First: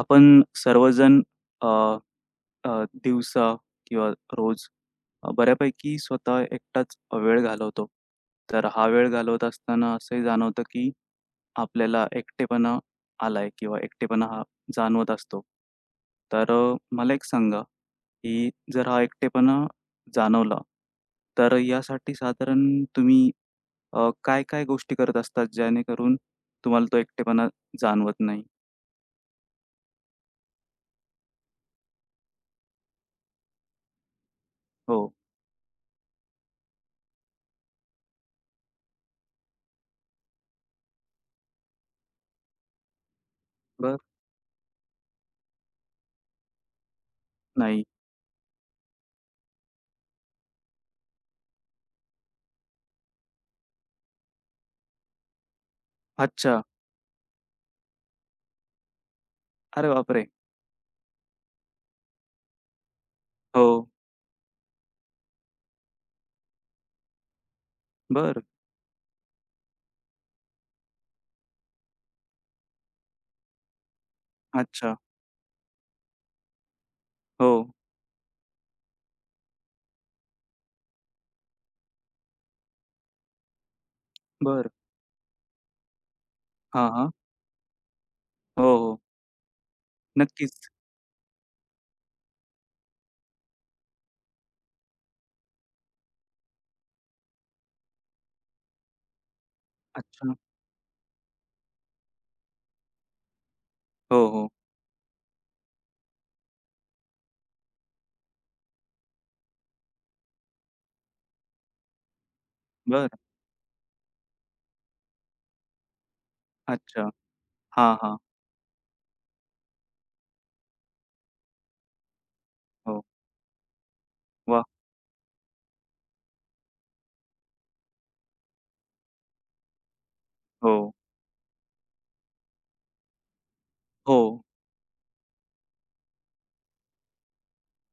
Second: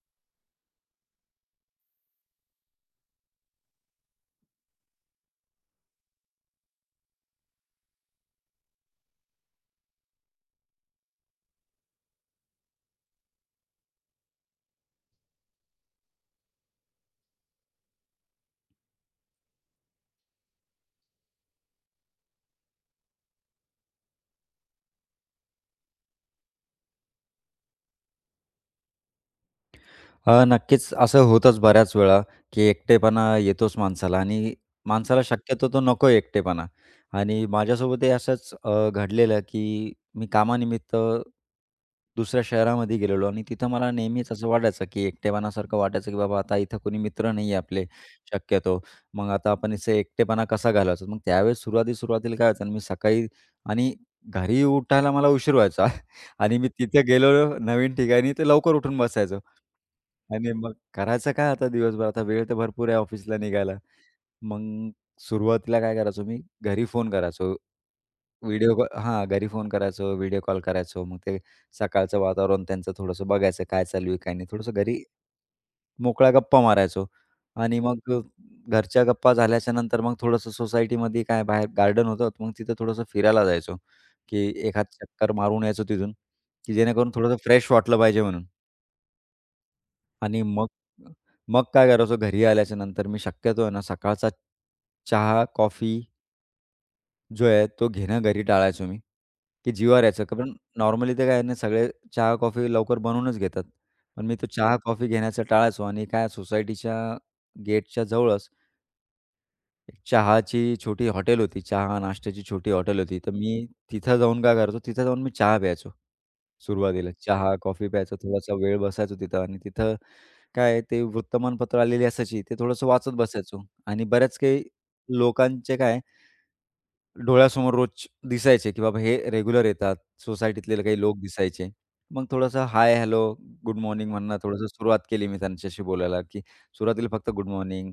आपण सर्वजण अ, अ, दिवसा किंवा रोज बऱ्यापैकी स्वतः एकटाच वेळ घालवतो. तर हा वेळ घालवत असताना असंही जाणवतं, की आपल्याला एकटेपणा आलाय किंवा एकटेपणा हा जाणवत असतो. तर मला एक सांगा, की जर हा एकटेपणा जाणवला, तर यासाठी साधारण तुम्ही काय-काय गोष्टी करत असतात, जेणेकरून तुम्हाला तो एकटेपणा जाणवत नाही? नक्कीच असं होतंच बऱ्याच वेळा, की एकटेपणा येतोच माणसाला आणि हो. माणसाला शक्यतो तो नको एकटेपणा. आणि माझ्यासोबतही असंच घडलेलं, की मी कामानिमित्त दुसऱ्या शहरामध्ये गेलेलो आणि तिथं मला बरं. नेहमीच असं वाटायचं, की एकटेपणासारखं वाटायचं, की बाबा आता इथं कोणी मित्र नाही आहे नाही. आपले शक्यतो. मग आता आपण इथे एकटेपणा कसा घालवायचा? मग त्यावेळेस सुरुवाती-सुरुवातीला काय व्हायचं, मी सकाळी आणि घरी उठायला मला उशीर व्हायचा आणि अच्छा. मी तिथे गेलो नवीन ठिकाणी, तर लवकर उठून बसायचो. अरे बापरे! आणि मग करायचं काय आता दिवसभर? आता वेळ तर भरपूर आहे ऑफिसला हो. निघायला. मग सुरुवातीला काय करायचो मी, घरी फोन करायचो. बरं. व्हिडिओ कॉल हां, घरी फोन करायचो, व्हिडिओ कॉल करायचो. मग ते सकाळचं वातावरण त्यांचं थोडंसं बघायचं काय चालू आहे, काय नाही. थोडंसं अच्छा. घरी मोकळ्या गप्पा मारायचो हो. आणि मग घरच्या गप्पा झाल्याच्या नंतर मग थोडंसं सोसायटीमध्ये काय बाहेर गार्डन होतं, मग तिथं थोडंसं फिरायला जायचो, की बरं. एखाद चक्कर मारून यायचो तिथून, की हां, जेणेकरून हां. थोडंसं फ्रेश वाटलं पाहिजे म्हणून. हो, हो. आणि मग नक्कीच. मग काय करायचो घरी आल्याच्यानंतर मी शक्यतो आहे ना सकाळचा चहा, कॉफी जो आहे तो घेणं घरी टाळायचो मी, की जीवावर यायचं. अच्छा. कारण नॉर्मली ते काय आहे ना सगळे चहा, कॉफी लवकर बनवूनच घेतात. हो, पण मी तो हो. चहा, कॉफी घेण्याचं टाळायचो आणि काय सोसायटीच्या गेटच्या जवळच एक चहाची छोटी हॉटेल होती. चहा, नाश्त्याची छोटी हॉटेल बरं. होती. तर मी तिथं जाऊन काय करायचो, तिथं जाऊन मी चहा प्यायचो. अच्छा. सुरुवातीला चहा, कॉफी हां, प्यायचा, हां. थोडासा वेळ बसायचो तिथं आणि तिथं काय आहे ते वृत्तमानपत्र आलेली असायची, ते थोडंसं हो. वाचत बसायचो आणि बऱ्याच काही वाह! लोकांचे काय डोळ्यासमोर रोज दिसायचे, की बाबा हे रेग्युलर येतात, हो. सोसायटीतले काही लोक दिसायचे. मग थोडंसं हाय, हॅलो, गुड मॉर्निंग हो. म्हणणं थोडंसं सुरुवात केली मी त्यांच्याशी बोलायला, की सुरुवातीला फक्त गुड मॉर्निंग,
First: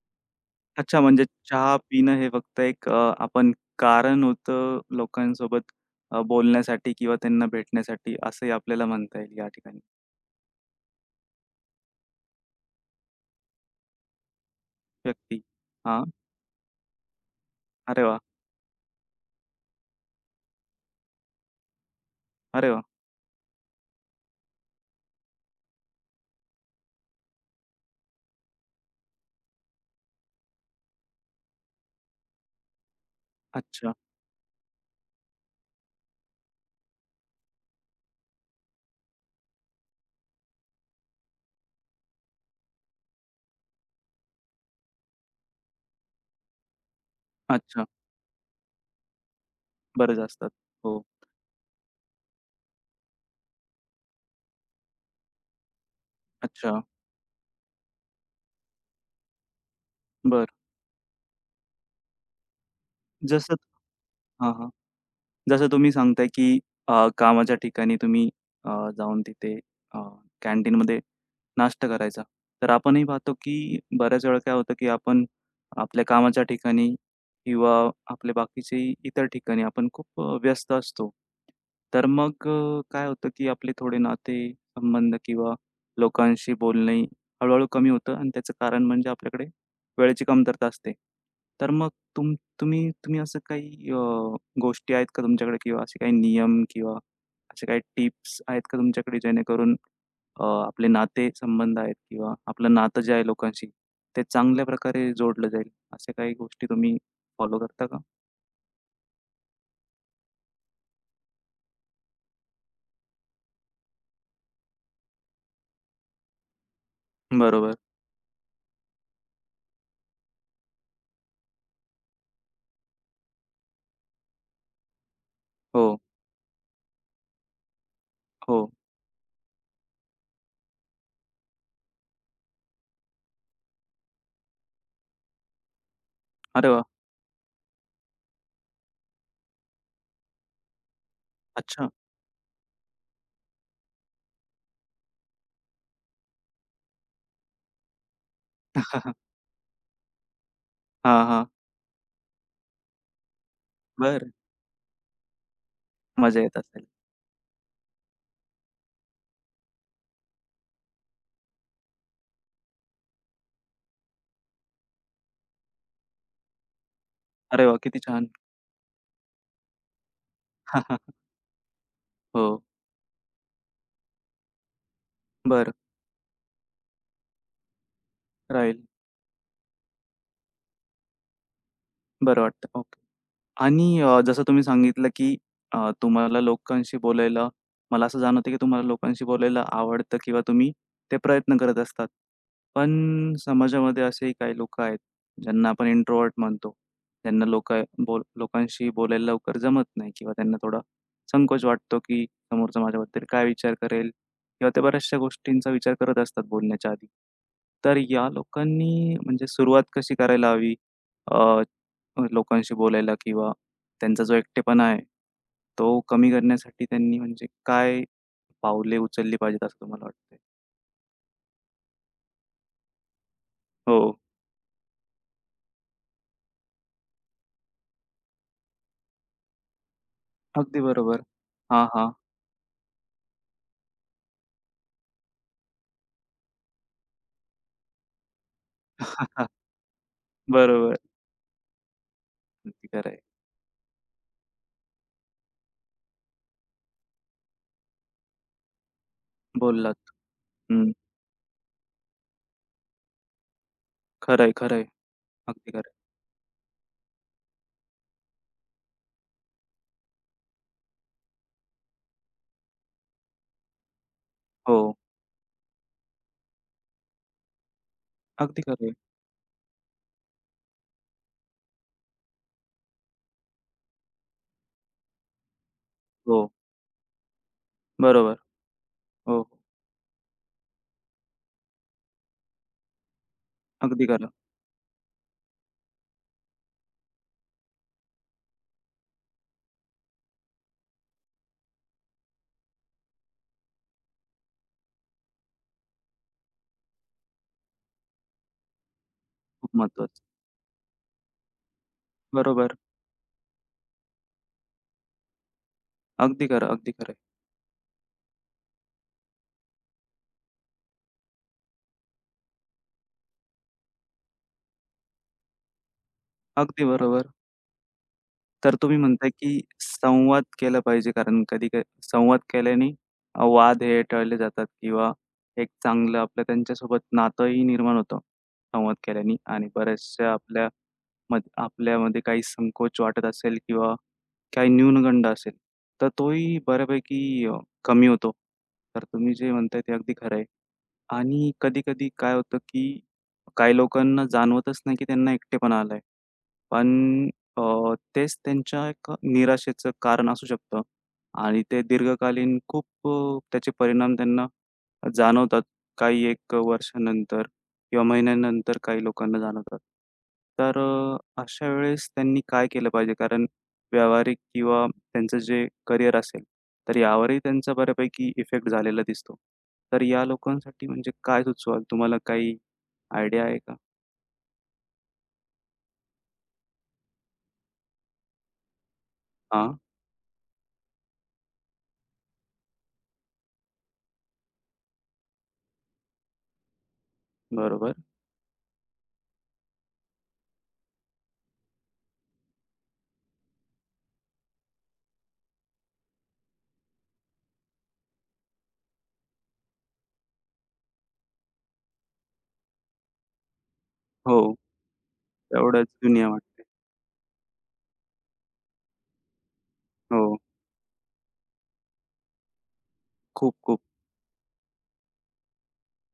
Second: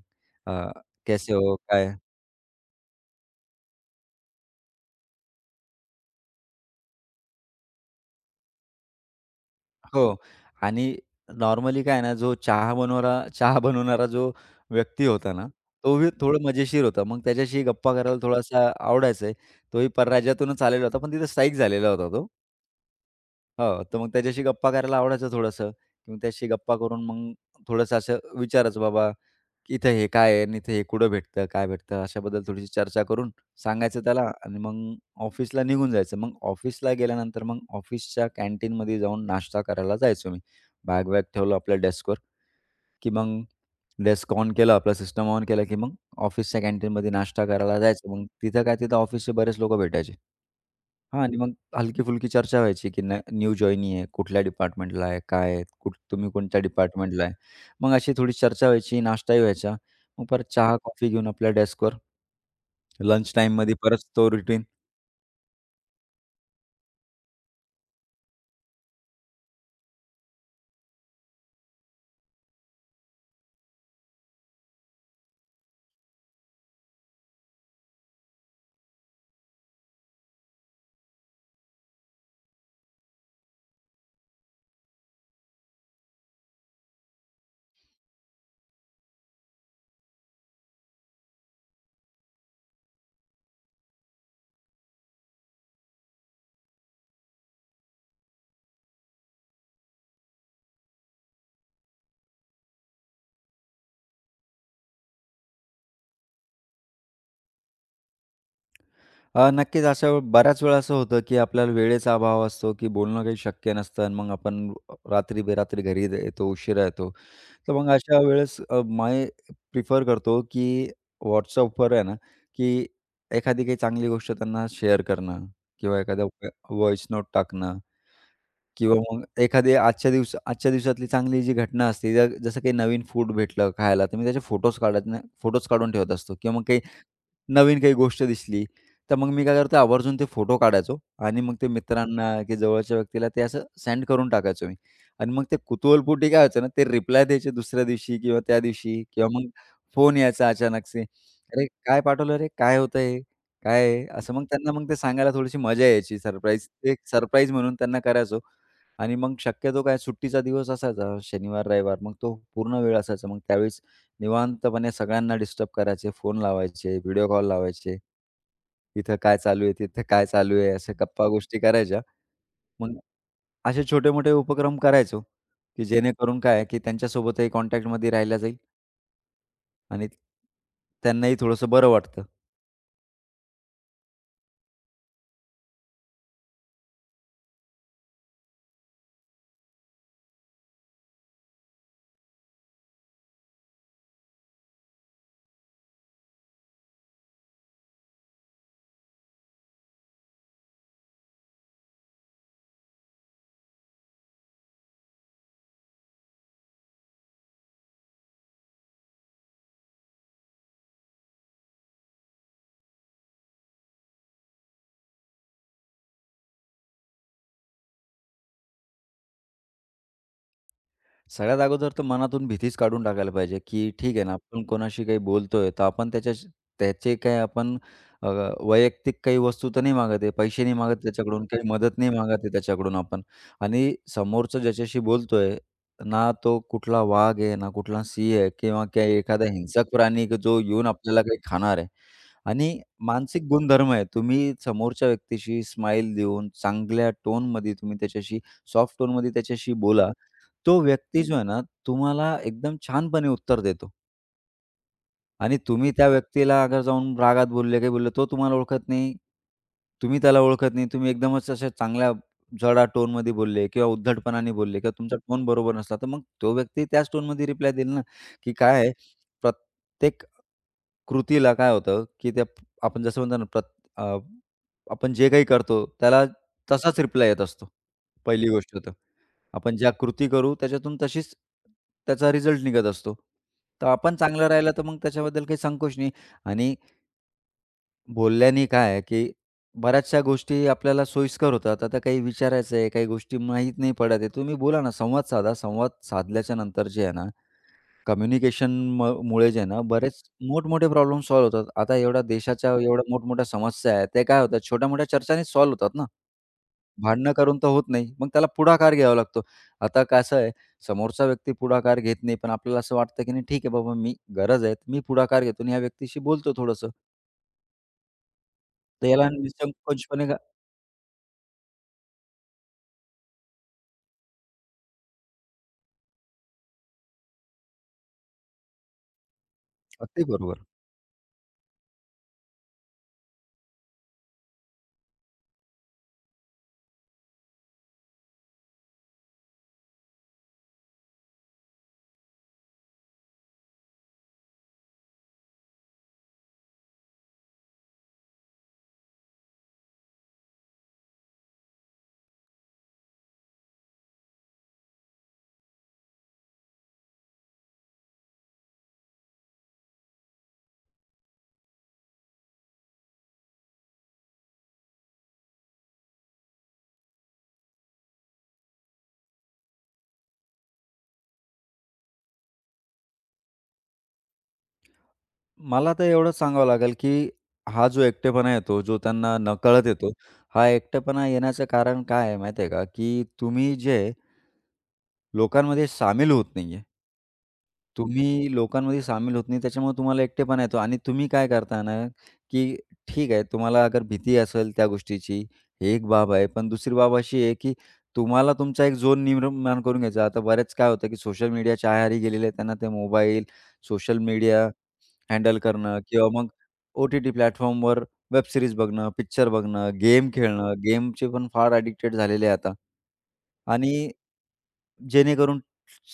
अच्छा, म्हणजे कैसे हो? चहा काय? पिणं हे फक्त एक आपण कारण होतं लोकांसोबत बोलण्यासाठी किंवा त्यांना भेटण्यासाठी असंही आपल्याला म्हणता येईल या ठिकाणी. हो. आणि नॉर्मली काय आहे ना, जो चहा बनवणारा जो व्यक्ती होता व्यक्ती. ना, हां. तोही थोडं मजेशीर होता. मग त्याच्याशी गप्पा अरे करायला वाह! थोडासा आवडायचंय. तोही परराज्यातूनच आलेला होता, पण तिथे स्थायिक झालेला होता तो. अरे वाह! हो, तर मग त्याच्याशी गप्पा करायला आवडायचं थोडंसं. मग त्याच्याशी गप्पा करून मग थोडंसं असं विचारायचं, "बाबा इथं हे काय आहे आणि इथे हे कुठं भेटतं, काय भेटतं अशाबद्दल थोडीशी चर्चा करून अच्छा, सांगायचं त्याला आणि मग ऑफिसला निघून जायचं. मग ऑफिसला गेल्यानंतर मग ऑफिसच्या कॅन्टीनमध्ये जाऊन नाश्ता करायला जायचो मी. बॅग-वॅग ठेवलं आपल्या डेस्कवर, की मग डेस्क ऑन केलं, आपलं सिस्टम ऑन केलं, की मग ऑफिसच्या कॅन्टीनमध्ये नाश्ता करायला अच्छा. जायचं. मग तिथं काय तिथं ऑफिसचे बरेच लोकं भेटायचे. बरेच असतात. हो. हां आणि मग हलकी-फुलकी चर्चा व्हायची, की न्यू जॉइनी आहे, कुठल्या डिपार्टमेंटला आहे, काय आहे, कुठ तुम्ही कोणत्या अच्छा. डिपार्टमेंटला आहे. मग अशी थोडी चर्चा व्हायची, नाश्ताही व्हायचा. मग परत बरं. चहा, कॉफी घेऊन आपल्या डेस्कवर लंच जसं, टाईममध्ये परत तो हां, रुटीन. हां. जसं तुम्ही सांगताय, की कामाच्या ठिकाणी तुम्ही अ, जाऊन तिथे अ, कॅन्टीनमध्ये नाश्ता करायचा. तर आपणही पाहतो, की बऱ्याच वेळा काय होतं, की आपण आपल्या कामाच्या ठिकाणी किंवा आपल्या बाकीचे इतर ठिकाणी आपण खूप व्यस्त असतो. तर मग काय होतं, की आपले थोडे नाते, संबंध किंवा लोकांशी बोलणे हळू कमी होतं आणि त्याचं कारण म्हणजे आपल्याकडे वेळेची कमतरता असते. तर मग तुम तुम्ही असं काही गोष्टी आहेत का तुमच्याकडे किंवा असे काही नियम किंवा असे काही टिप्स आहेत का तुमच्याकडे, जेणेकरून आपले नाते संबंध आहेत किंवा आपलं नातं जे आहे लोकांशी ते चांगल्या प्रकारे जोडलं जाईल, अशा काही गोष्टी तुम्ही फॉलो करता का? नक्कीच अशा बऱ्याच वेळा असं होतं, की आपल्याला वेळेचा अभाव असतो, की बोलणं काही शक्य नसतं आणि मग आपण रात्री बेरात्री घरी येतो, उशिरा येतो. तर बरोबर. मग अशा वेळेस मी प्रिफर करतो, की WhatsAppवर आहे ना, की एखादी काही चांगली गोष्ट त्यांना शेअर करणं किंवा हो, एखादा व्हॉइस नोट टाकणं हो. किंवा मग एखादी आजच्या दिवसातली चांगली जी घटना असते, जसं काही नवीन फूड भेटलं खायला, तर मी त्याचे फोटोज काढून ठेवत असतो किंवा मग अरे काही वाह! नवीन काही गोष्ट दिसली, तर मग मी काय करतो आवर्जून ते फोटो काढायचो आणि मग ते अच्छा. मित्रांना की जवळच्या व्यक्तीला ते असं सेंड करून टाकायचो मी. आणि मग ते कुतूहलपोटी काय व्हायचं ना, ते रिप्लाय द्यायचे दुसऱ्या दिवशी किंवा त्या दिवशी किंवा मग फोन यायचा अचानकसे. हां, हां. "अरे, काय पाठवलं रे? काय होतं हे? काय आहे?" बरं. असं मग त्यांना मग ते सांगायला थोडीशी मजा यायची. मजा येत सरप्राईज असेल. एक सरप्राईज म्हणून त्यांना करायचो. आणि मग शक्यतो काय सुट्टीचा दिवस असायचा शनिवार, रविवार. मग तो पूर्ण वेळ असायचा. मग त्यावेळेस निवांतपणे सगळ्यांना डिस्टर्ब करायचे, फोन लावायचे, व्हिडिओ कॉल अरे वाह! लावायचे. किती छान. "इथं काय चालू आहे? तिथं काय चालू आहे?" अशा गप्पा-गोष्टी करायच्या. हो. मग असे छोटे-मोठे उपक्रम करायचो, बरं. की जेणेकरून काय आहे, की त्यांच्यासोबतही कॉन्टॅक्टमध्ये राहिला जाईल राहील. आणि त्यांनाही थोडंसं बरं वाटतं. बरं वाटतं. आणि जसं तुम्ही सांगितलं, की तुम्हाला लोकांशी बोलायला मला असं जाणवतं, की तुम्हाला लोकांशी बोलायला आवडतं किंवा तुम्ही ते प्रयत्न करत असतात. पण समाजामध्ये असेही काही लोकं आहेत, ज्यांना आपण इंट्रोव्हर्ट म्हणतो. त्यांना लोक लोकांशी बोलायला लवकर जमत नाही किंवा त्यांना थोडा संकोच वाटतो, की समोरचा माझ्याबद्दल काय विचार करेल, किंवा ते बऱ्याचशा गोष्टींचा विचार करत असतात बोलण्याच्या आधी. तर या लोकांनी म्हणजे सुरुवात कशी करायला हवी? लोकांशी बोलायला, किंवा त्यांचा जो एकटेपणा आहे, तो कमी करण्यासाठी त्यांनी म्हणजे काय पावले उचलली पाहिजेत असं तुम्हाला वाटतंय? सगळ्यात अगोदर तर मनातून भीतीच काढून टाकायला पाहिजे, की ठीक हो, आहे ना, आपण कोणाशी काही बोलतोय, तर आपण त्याच्याशी त्याचे काही आपण अ, वैयक्तिक काही वस्तू तर नाही मागत आहे, पैसे नाही अगदी मागत बरोबर. त्याच्याकडून, काही हां, मदत नाही हां. मागत आहे त्याच्याकडून आपण. आणि समोरचा ज्याच्याशी बोलतोय ना तो कुठला वाघ आहे, ना कुठला सिंह आहे किंवा काही एखादा हिंसक प्राणी की जो येऊन बरोबर. आपल्याला काही खाणार आहे. आणि अगदी खरं आहे. मानसिक गुणधर्म आहे, तुम्ही समोरच्या व्यक्तीशी स्माईल देऊन, चांगल्या टोनमध्ये तुम्ही त्याच्याशी, सॉफ्ट टोनमध्ये त्याच्याशी बोललात. बोला. तो हं. व्यक्ती जो आहे ना, तुम्हाला एकदम छानपणे उत्तर देतो खरं आहे, खरं आहे. आणि अगदी खरं तुम्ही आहे. त्या व्यक्तीला अगर जाऊन रागात बोलले, काही बोलले, तो तुम्हाला ओळखत नाही. तुम्ही त्याला ओळखत नाही. तुम्ही एकदमच अशा चांगल्या जडा टोनमध्ये बोलले किंवा उद्धटपणाने बोलले हो. किंवा तुमचा टोन बरोबर नसला, तर मग तो व्यक्ती त्याच टोनमध्ये रिप्लाय देईल ना, की अगदी काय खरं आहे, आहे. प्रत्येक कृतीला काय होतं, की त्या आपण जसं म्हणतो ना, अ, आपण जे काही करतो त्याला हो. तसाच रिप्लाय येत असतो. बरोबर. पहिली गोष्ट तर. हो. हो. आपण ज्या कृती करू त्याच्यातून तशीच त्याचा रिझल्ट निघत असतो. तर अगदी आपण खरं. चांगलं राहिलं तर मग त्याच्याबद्दल काही संकोच नाही आणि बोलल्याने काय आहे, की बऱ्याचशा गोष्टी आपल्याला सोयीस्कर होतात. आता काही विचारायचं आहे, काही गोष्टी माहीत नाही पडत आहे. तुम्ही बोला ना, संवाद साधा. संवाद साधल्याच्या नंतर जे आहे ना कम्युनिकेशन मुळे जे आहे खूप ना, महत्वाचं. बरेच मोठमोठे प्रॉब्लेम सॉल्व्ह होतात. आता एवढ्या देशाच्या बरोबर. एवढ्या मोठमोठ्या समस्या आहेत, त्या काय होतात छोट्या-मोठ्या चर्चांनीच सॉल्व्ह होतात ना. अगदी खरं, अगदी खरं आहे. भांडणं करून तर होत नाही. मग त्याला पुढाकार घ्यावा लागतो. आता कसं आहे, समोरचा व्यक्ती पुढाकार घेत नाही, पण आपल्याला असं वाटतं की नाही ठीक आहे बाबा मी गरज आहे, तर मी पुढाकार घेतो आणि ह्या व्यक्तीशी बोलतो अगदी थोडंसं. बरोबर. तर तुम्ही तर याला म्हणताय, की निसंकोचपणे संवाद केला पाहिजे, कारण कधी काय संवाद केल्याने वाद हे टळले जातात, किंवा एक चांगलं आपलं त्यांच्यासोबत नातंही निर्माण होतं संवाद केल्याने, आणि अगदी बऱ्याचशा बरोबर. आपल्या आपल्यामध्ये काही संकोच वाटत असेल किंवा काही न्यूनगंड असेल, तर तोही बऱ्यापैकी कमी होतो. तर तुम्ही जे म्हणताय ते अगदी खरं आहे. आणि कधी-कधी काय होतं, की काही लोकांना जाणवतच नाही, की त्यांना एकटेपणा आलाय. पण अ, तेच त्यांच्या एक निराशेचं कारण असू शकतं आणि ते दीर्घकालीन खूप त्याचे परिणाम त्यांना जाणवतात. काही 1 वर्षानंतर किंवा महिन्यानंतर काही लोकांना जाणवतात. तर अशा वेळेस त्यांनी काय केलं पाहिजे? कारण व्यावहारिक किंवा त्यांचं जे करिअर असेल, तर यावरही त्यांचा बऱ्यापैकी इफेक्ट झालेला दिसतो. तर या लोकांसाठी म्हणजे काय सुचवाल? तुम्हाला काही आयडिया आहे का? मला तर एवढंच सांगावं लागेल, की हा जो एकटेपणा येतो, जो त्यांना हां, नकळत येतो, हा एकटेपणा येण्याचं कारण काय आहे माहिती आहे का, की तुम्ही जे लोकांमध्ये सामील होत नाही आहे. बरोबर. तुम्ही लोकांमध्ये सामील होत नाही, त्याच्यामुळे तुम्हाला एकटेपणा येतो आणि तुम्ही काय करता ना, की ठीक आहे, तुम्हाला अगर भीती असेल त्या गोष्टीची, ही एक बाब आहे. पण दुसरी बाब अशी आहे, की तुम्हाला तुमचा एक झोन निर्माण करून घ्यायचा. आता बरेच काय होतं, की सोशल मीडियाच्या आहारी गेलेले आहेत, त्यांना ते मोबाईल, सोशल हो. मीडिया हँडल तेवढंच करणं दुनिया किंवा मग वाटते. ओ-टी-टी प्लॅटफॉर्मवर वेब सीरीज बघणं, पिक्चर बघणं, गेम हो. खेळणं. गेमचे पण फार अॅडिक्टेड झालेले आहे आता. खूप-खूप. आणि जेणेकरून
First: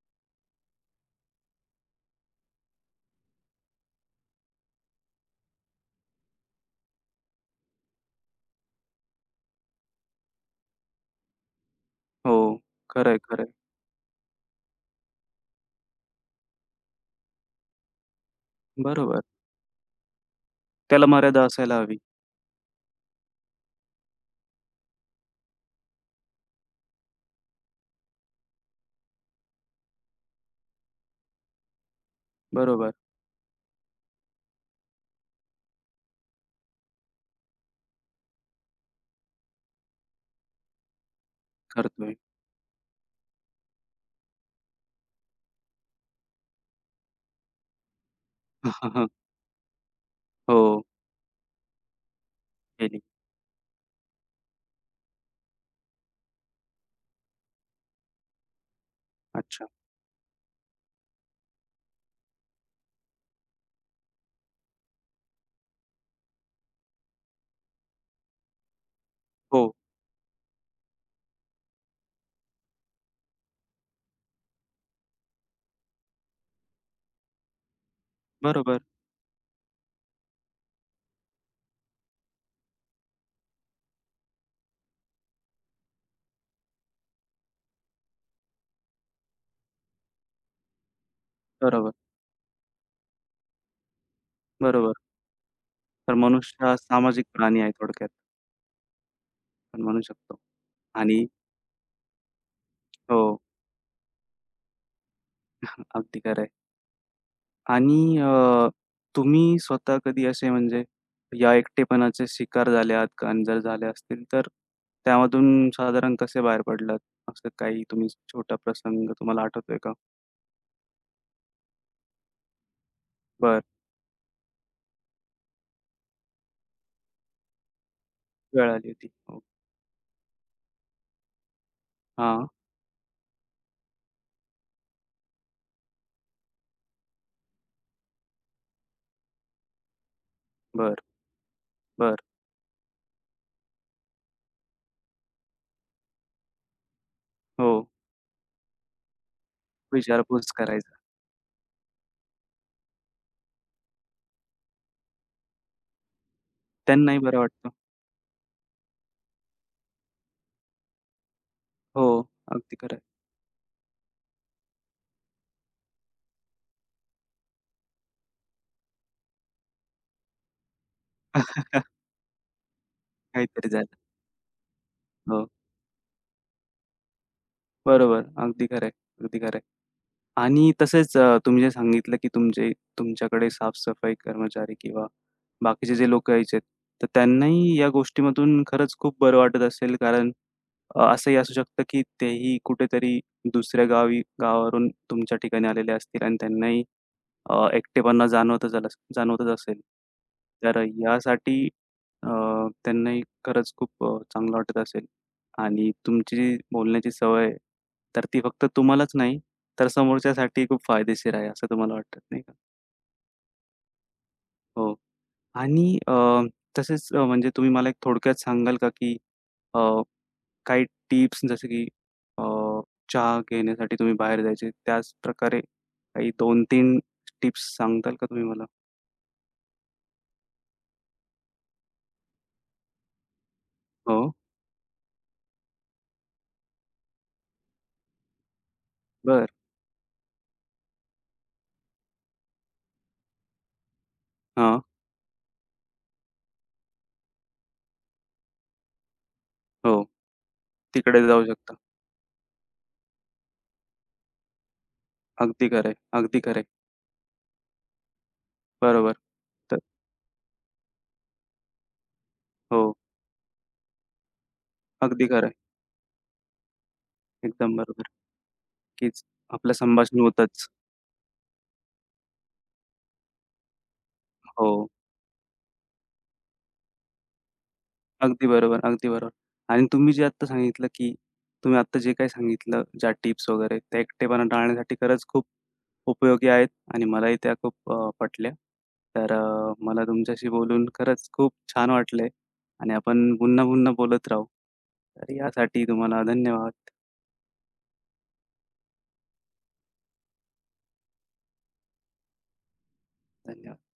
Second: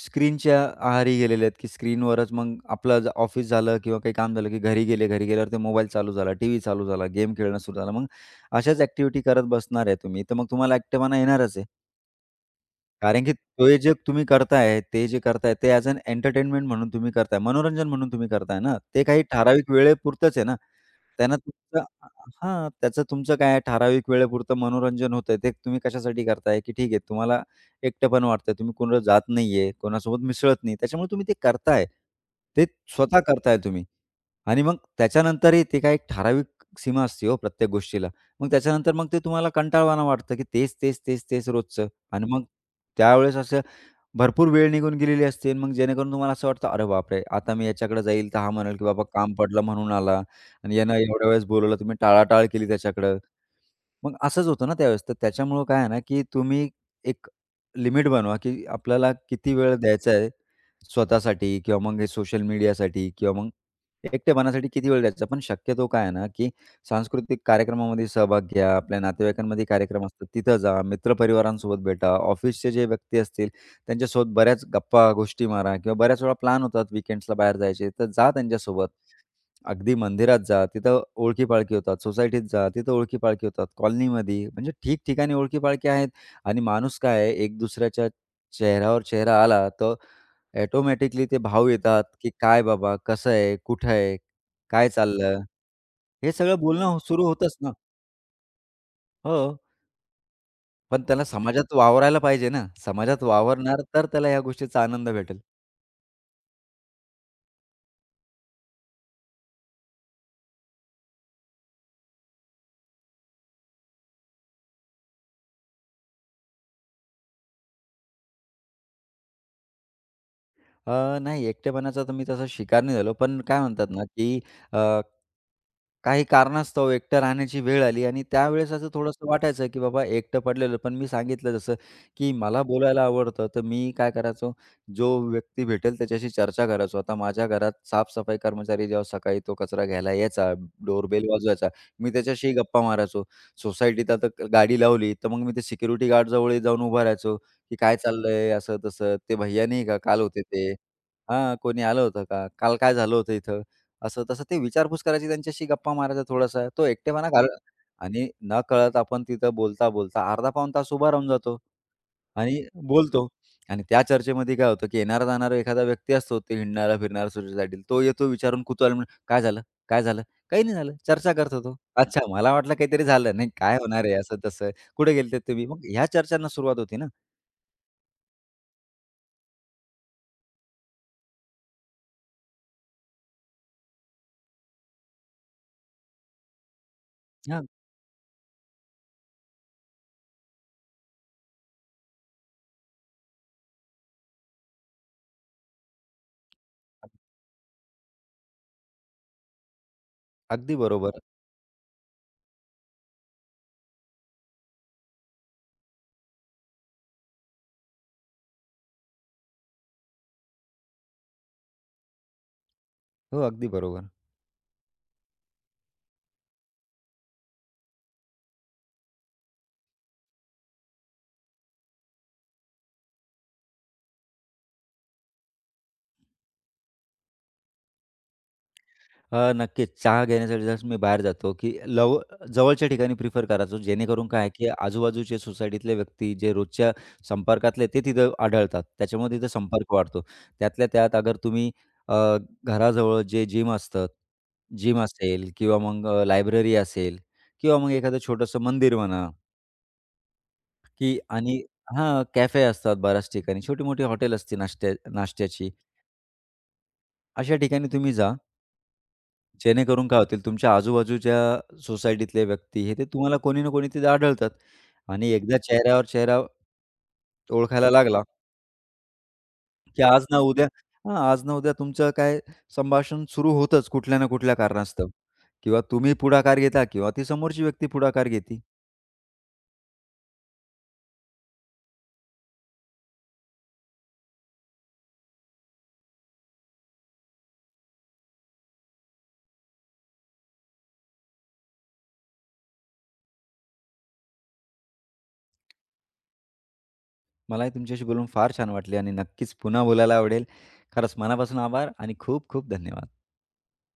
स्क्रीनच्या आहारी गेलेले आहेत, की स्क्रीनवरच मग आपलं ऑफिस झालं किंवा काही काम झालं, की घरी गेले. घरी गेल्यावर ते मोबाईल चालू झाला, टीव्ही चालू झाला, गेम खेळणं सुरू झालं. मग अशाच ॲक्टिव्हिटी करत बसणार आहे तुम्ही, तर मग तुम्हाला एकटेपणा येणारच आहे. हो. खरंय, कारण की खरंय. ते जे तुम्ही करताय, ते जे करताय, ते ॲज अ एंटरटेनमेंट म्हणून तुम्ही करताय, मनोरंजन म्हणून तुम्ही करताय ना. ते बरोबर. काही ठराविक वेळेपुरतंच आहे ना. त्याला त्यानं मर्यादा असायला तुमचं हवी. हां, त्याचं तुमचं काय आहे, ठराविक वेळेपुरतं मनोरंजन होतंय, ते तुम्ही कशासाठी करताय, की ठीक आहे तुम्हाला एकटेपण वाटतंय, तुम्ही कुणाला जात नाहीये, कोणासोबत मिसळत नाही, त्याच्यामुळे तुम्ही ते करताय. ते बरोबर. स्वतः करताय तुम्ही आणि मग त्याच्यानंतरही ते काय एक ठराविक सीमा असते हो प्रत्येक गोष्टीला. मग त्याच्यानंतर मग ते तुम्हाला कंटाळवाणं वाटतं, की तेच रोजचं करतोय. आणि मग त्यावेळेस अशा भरपूर वेळ निघून गेलेली असते आणि मग जेणेकरून तुम्हाला असं वाटतं, "अरे बापरे! आता मी याच्याकडे जाईल तर हा म्हणेल की बाबा काम पडलं म्हणून आला आणि हो. यानं एवढ्या वेळेस बोलवलं." तुम्ही टाळाटाळ केली केली. त्याच्याकडे. मग असंच होतं ना त्यावेळेस. तर त्याच्यामुळं काय आहे ना, की तुम्ही एक लिमिट बनवा, की आपल्याला किती अच्छा. वेळ द्यायचा आहे स्वतःसाठी किंवा मग हे सोशल मीडियासाठी किंवा मग एकटेपणासाठी किती वेळ द्यायचा. पण शक्यतो काय आहे ना, की सांस्कृतिक कार्यक्रमामध्ये सहभाग घ्या, आपल्या नातेवाईकांमध्ये हो. कार्यक्रम असतात तिथं जा, मित्रपरिवारांसोबत भेटा, ऑफिसचे जे व्यक्ती असतील त्यांच्यासोबत बऱ्याच गप्पा, गोष्टी मारा किंवा बऱ्याच वेळा प्लॅन होतात वीकेंड्सला बाहेर जायचे, तर जा बरोबर, त्यांच्यासोबत. अगदी मंदिरात जा, तिथं ओळखी-पाळखी होतात. सोसायटीत जा, तिथं ओळखी-पाळखी होतात. कॉलनीमध्ये म्हणजे ठिकठिकाणी ओळखी-पाळखी आहेत आणि माणूस काय आहे, एक दुसऱ्याच्या चेहऱ्यावर चेहरा आला, तर ऑटोमॅटिकली ते भाव बरोबर, येतात, की "काय बाबा? कसं आहे? कुठं आहे? काय बरोबर. चाललं?" तर हे सगळं मनुष्य हा बोलणं सुरू सामाजिक होतंच प्राणी ना. आहे थोडक्यात हो, आपण म्हणू शकतो. पण त्याला आणि समाजात वावरायला पाहिजे ना. हो. समाजात वावरणार तर त्याला ह्या गोष्टीचा आनंद भेटेल. अगदी खरं आहे. आणि तुम्ही स्वतः कधी असे म्हणजे या एकटेपणाचे शिकार झाले आहात का? आणि जर झाले असतील, तर त्यामधून साधारण कसे बाहेर पडलात? असं काही तुम्ही छोटा प्रसंग तुम्हाला आठवतोय का? नाही एकटेपणाचा तर मी तसा शिकार नाही झालो. पण काय बरं. म्हणतात ना, की अ काही कारणास्तव एकटं राहण्याची वेळ आली आणि वेळ त्यावेळेस असं आली होती. थोडंसं हो. वाटायचं, की बाबा एकटं पडलेलं. पण मी सांगितलं जसं, की हां. मला बोलायला आवडतं, तर मी काय करायचो, जो व्यक्ती भेटेल त्याच्याशी चर्चा करायचो. आता माझ्या घरात साफ-सफाई कर्मचारी जेव्हा सकाळी तो कचरा घ्यायला यायचा, बरं, डोरबेल वाजवायचा, मी बरं. त्याच्याशी गप्पा मारायचो. सोसायटीत आता गाडी लावली, तर मग मी ते सिक्युरिटी गार्डजवळ जाऊन उभा राहायचो, हो. की "काय चाललंय?" असं तसं. "ते भैय्या नाही का? काल होते विचारपूस ते." करायचा. हां, "कोणी आलं होतं का? काल काय झालं होतं इथं?" असं तसं ते विचारपूस करायची, त्यांच्याशी गप्पा मारायचा थोडासा. तो त्यांनाही एकटेपणा बरं घाल वाटतं. आणि नकळत आपण तिथं बोलता-बोलता अर्धा-पाऊण तास उभा राहून जातो हो. आणि अगदी खरं बोलतो. आणि त्या चर्चेमध्ये काय होतं, की येणारा-जाणारा एखादा व्यक्ती असतो, ते हिंडणारा-फिरणारा सुट्टीसाठी. तो येतो विचारून कुतूहल म्हणून, काय झालं?" "काही नाही झालं." चर्चा करतो आहे. तो. "अच्छा, मला वाटलं काहीतरी झालं." "नाही, काहीतरी काय झालं. होणार आहे असं-तसं. कुठे गेलतेत हो. तुम्ही?" मग ह्या चर्चांना सुरुवात होती ना. बरोबर. अगदी खरं आहे. अगदी खरं आहे. आणि तसेच तुम्ही जे सांगितलं, की तुमचे तुमच्याकडे साफ कर्मचारी किंवा बाकीचे जे लोकं यायचे, तर हां, त्यांनाही या गोष्टीमधून खरंच खूप बरं वाटत असेल, कारण असंही असू शकतं, की तेही कुठेतरी दुसऱ्या गावी गावावरून तुमच्या ठिकाणी आलेले असतील आणि त्यांनाही एकटेपणा जाणवतच असेल. अगदी तर बरोबर. यासाठी अ, त्यांनाही खरंच खूप चांगलं वाटत असेल आणि तुमची जी बोलण्याची सवय आहे, तर ती फक्त तुम्हालाच नाही, तर समोरच्यासाठी खूप फायदेशीर आहे असं तुम्हाला वाटत नाही का? हो, अगदी बरोबर. हो. आणि तसेच म्हणजे तुम्ही मला एक थोडक्यात सांगाल का, की अ, काही टिप्स, जसं की अ, चहा घेण्यासाठी तुम्ही बाहेर जायचे त्याच प्रकारे काही 2-3 टिप्स सांगताल का तुम्ही मला? नक्कीच. चहा घेण्यासाठी जसं मी बाहेर जातो, की लव जवळच्या ठिकाणी प्रिफर करायचो. हो. जेणेकरून काय आहे, की आजूबाजूचे सोसायटीतले व्यक्ती जे रोजच्या संपर्कातले ते तिथं आढळतात. त्याच्यामुळे तिथं बरं. संपर्क वाढतो. त्यातल्या त्यात अगर तुम्ही अ, घराजवळ हां. जिम असेल किंवा मग लायब्ररी असेल किंवा मग एखादं छोटंसं मंदिर म्हणा, हो. की तिकडे जाऊ आणि शकता. हां, कॅफे असतात बऱ्याच ठिकाणी, छोटी-मोठी हॉटेल असते नाश्त्याची. अगदी खरं आहे. अगदी खरं आहे. अशा ठिकाणी तुम्ही जा. बरोबर. तर जेणेकरून काय होतील तुमच्या आजूबाजूच्या सोसायटीतले व्यक्ती हे हो. ते तुम्हाला कोणी ना कोणी तिथे आढळतात अगदी आणि खरं एकदा आहे. चेहऱ्यावर चेहरा एकदम ओळखायला बरोबर, लागला, कीच आपलं की संभाषण होतंच. आज ना उद्या तुमचं काय संभाषण सुरू होतंच कुठल्या ना कुठल्या हो. कारणास्तव किंवा तुम्ही पुढाकार घेता किंवा ती समोरची व्यक्ती पुढाकार अगदी घेते. बरोबर, अगदी बरोबर. आणि तुम्ही जे आत्ता सांगितलं, की तुम्ही आत्ता जे काही सांगितलं, ज्या टिप्स वगैरे त्या एकटेपणा टाळण्यासाठी खरंच खूप उपयोगी आहेत आणि मलाही त्या खूप पटल्या. तर मला तुमच्याशी बोलून खरंच खूप छान वाटलंय आणि आपण पुन्हा-पुन्हा बोलत राहू. तर यासाठी तुम्हाला धन्यवाद. मलाही तुमच्याशी बोलून फार छान वाटले आणि नक्कीच पुन्हा बोलायला आवडेल. खरंच मनापासून आभार आणि खूप खूप धन्यवाद. धन्यवाद.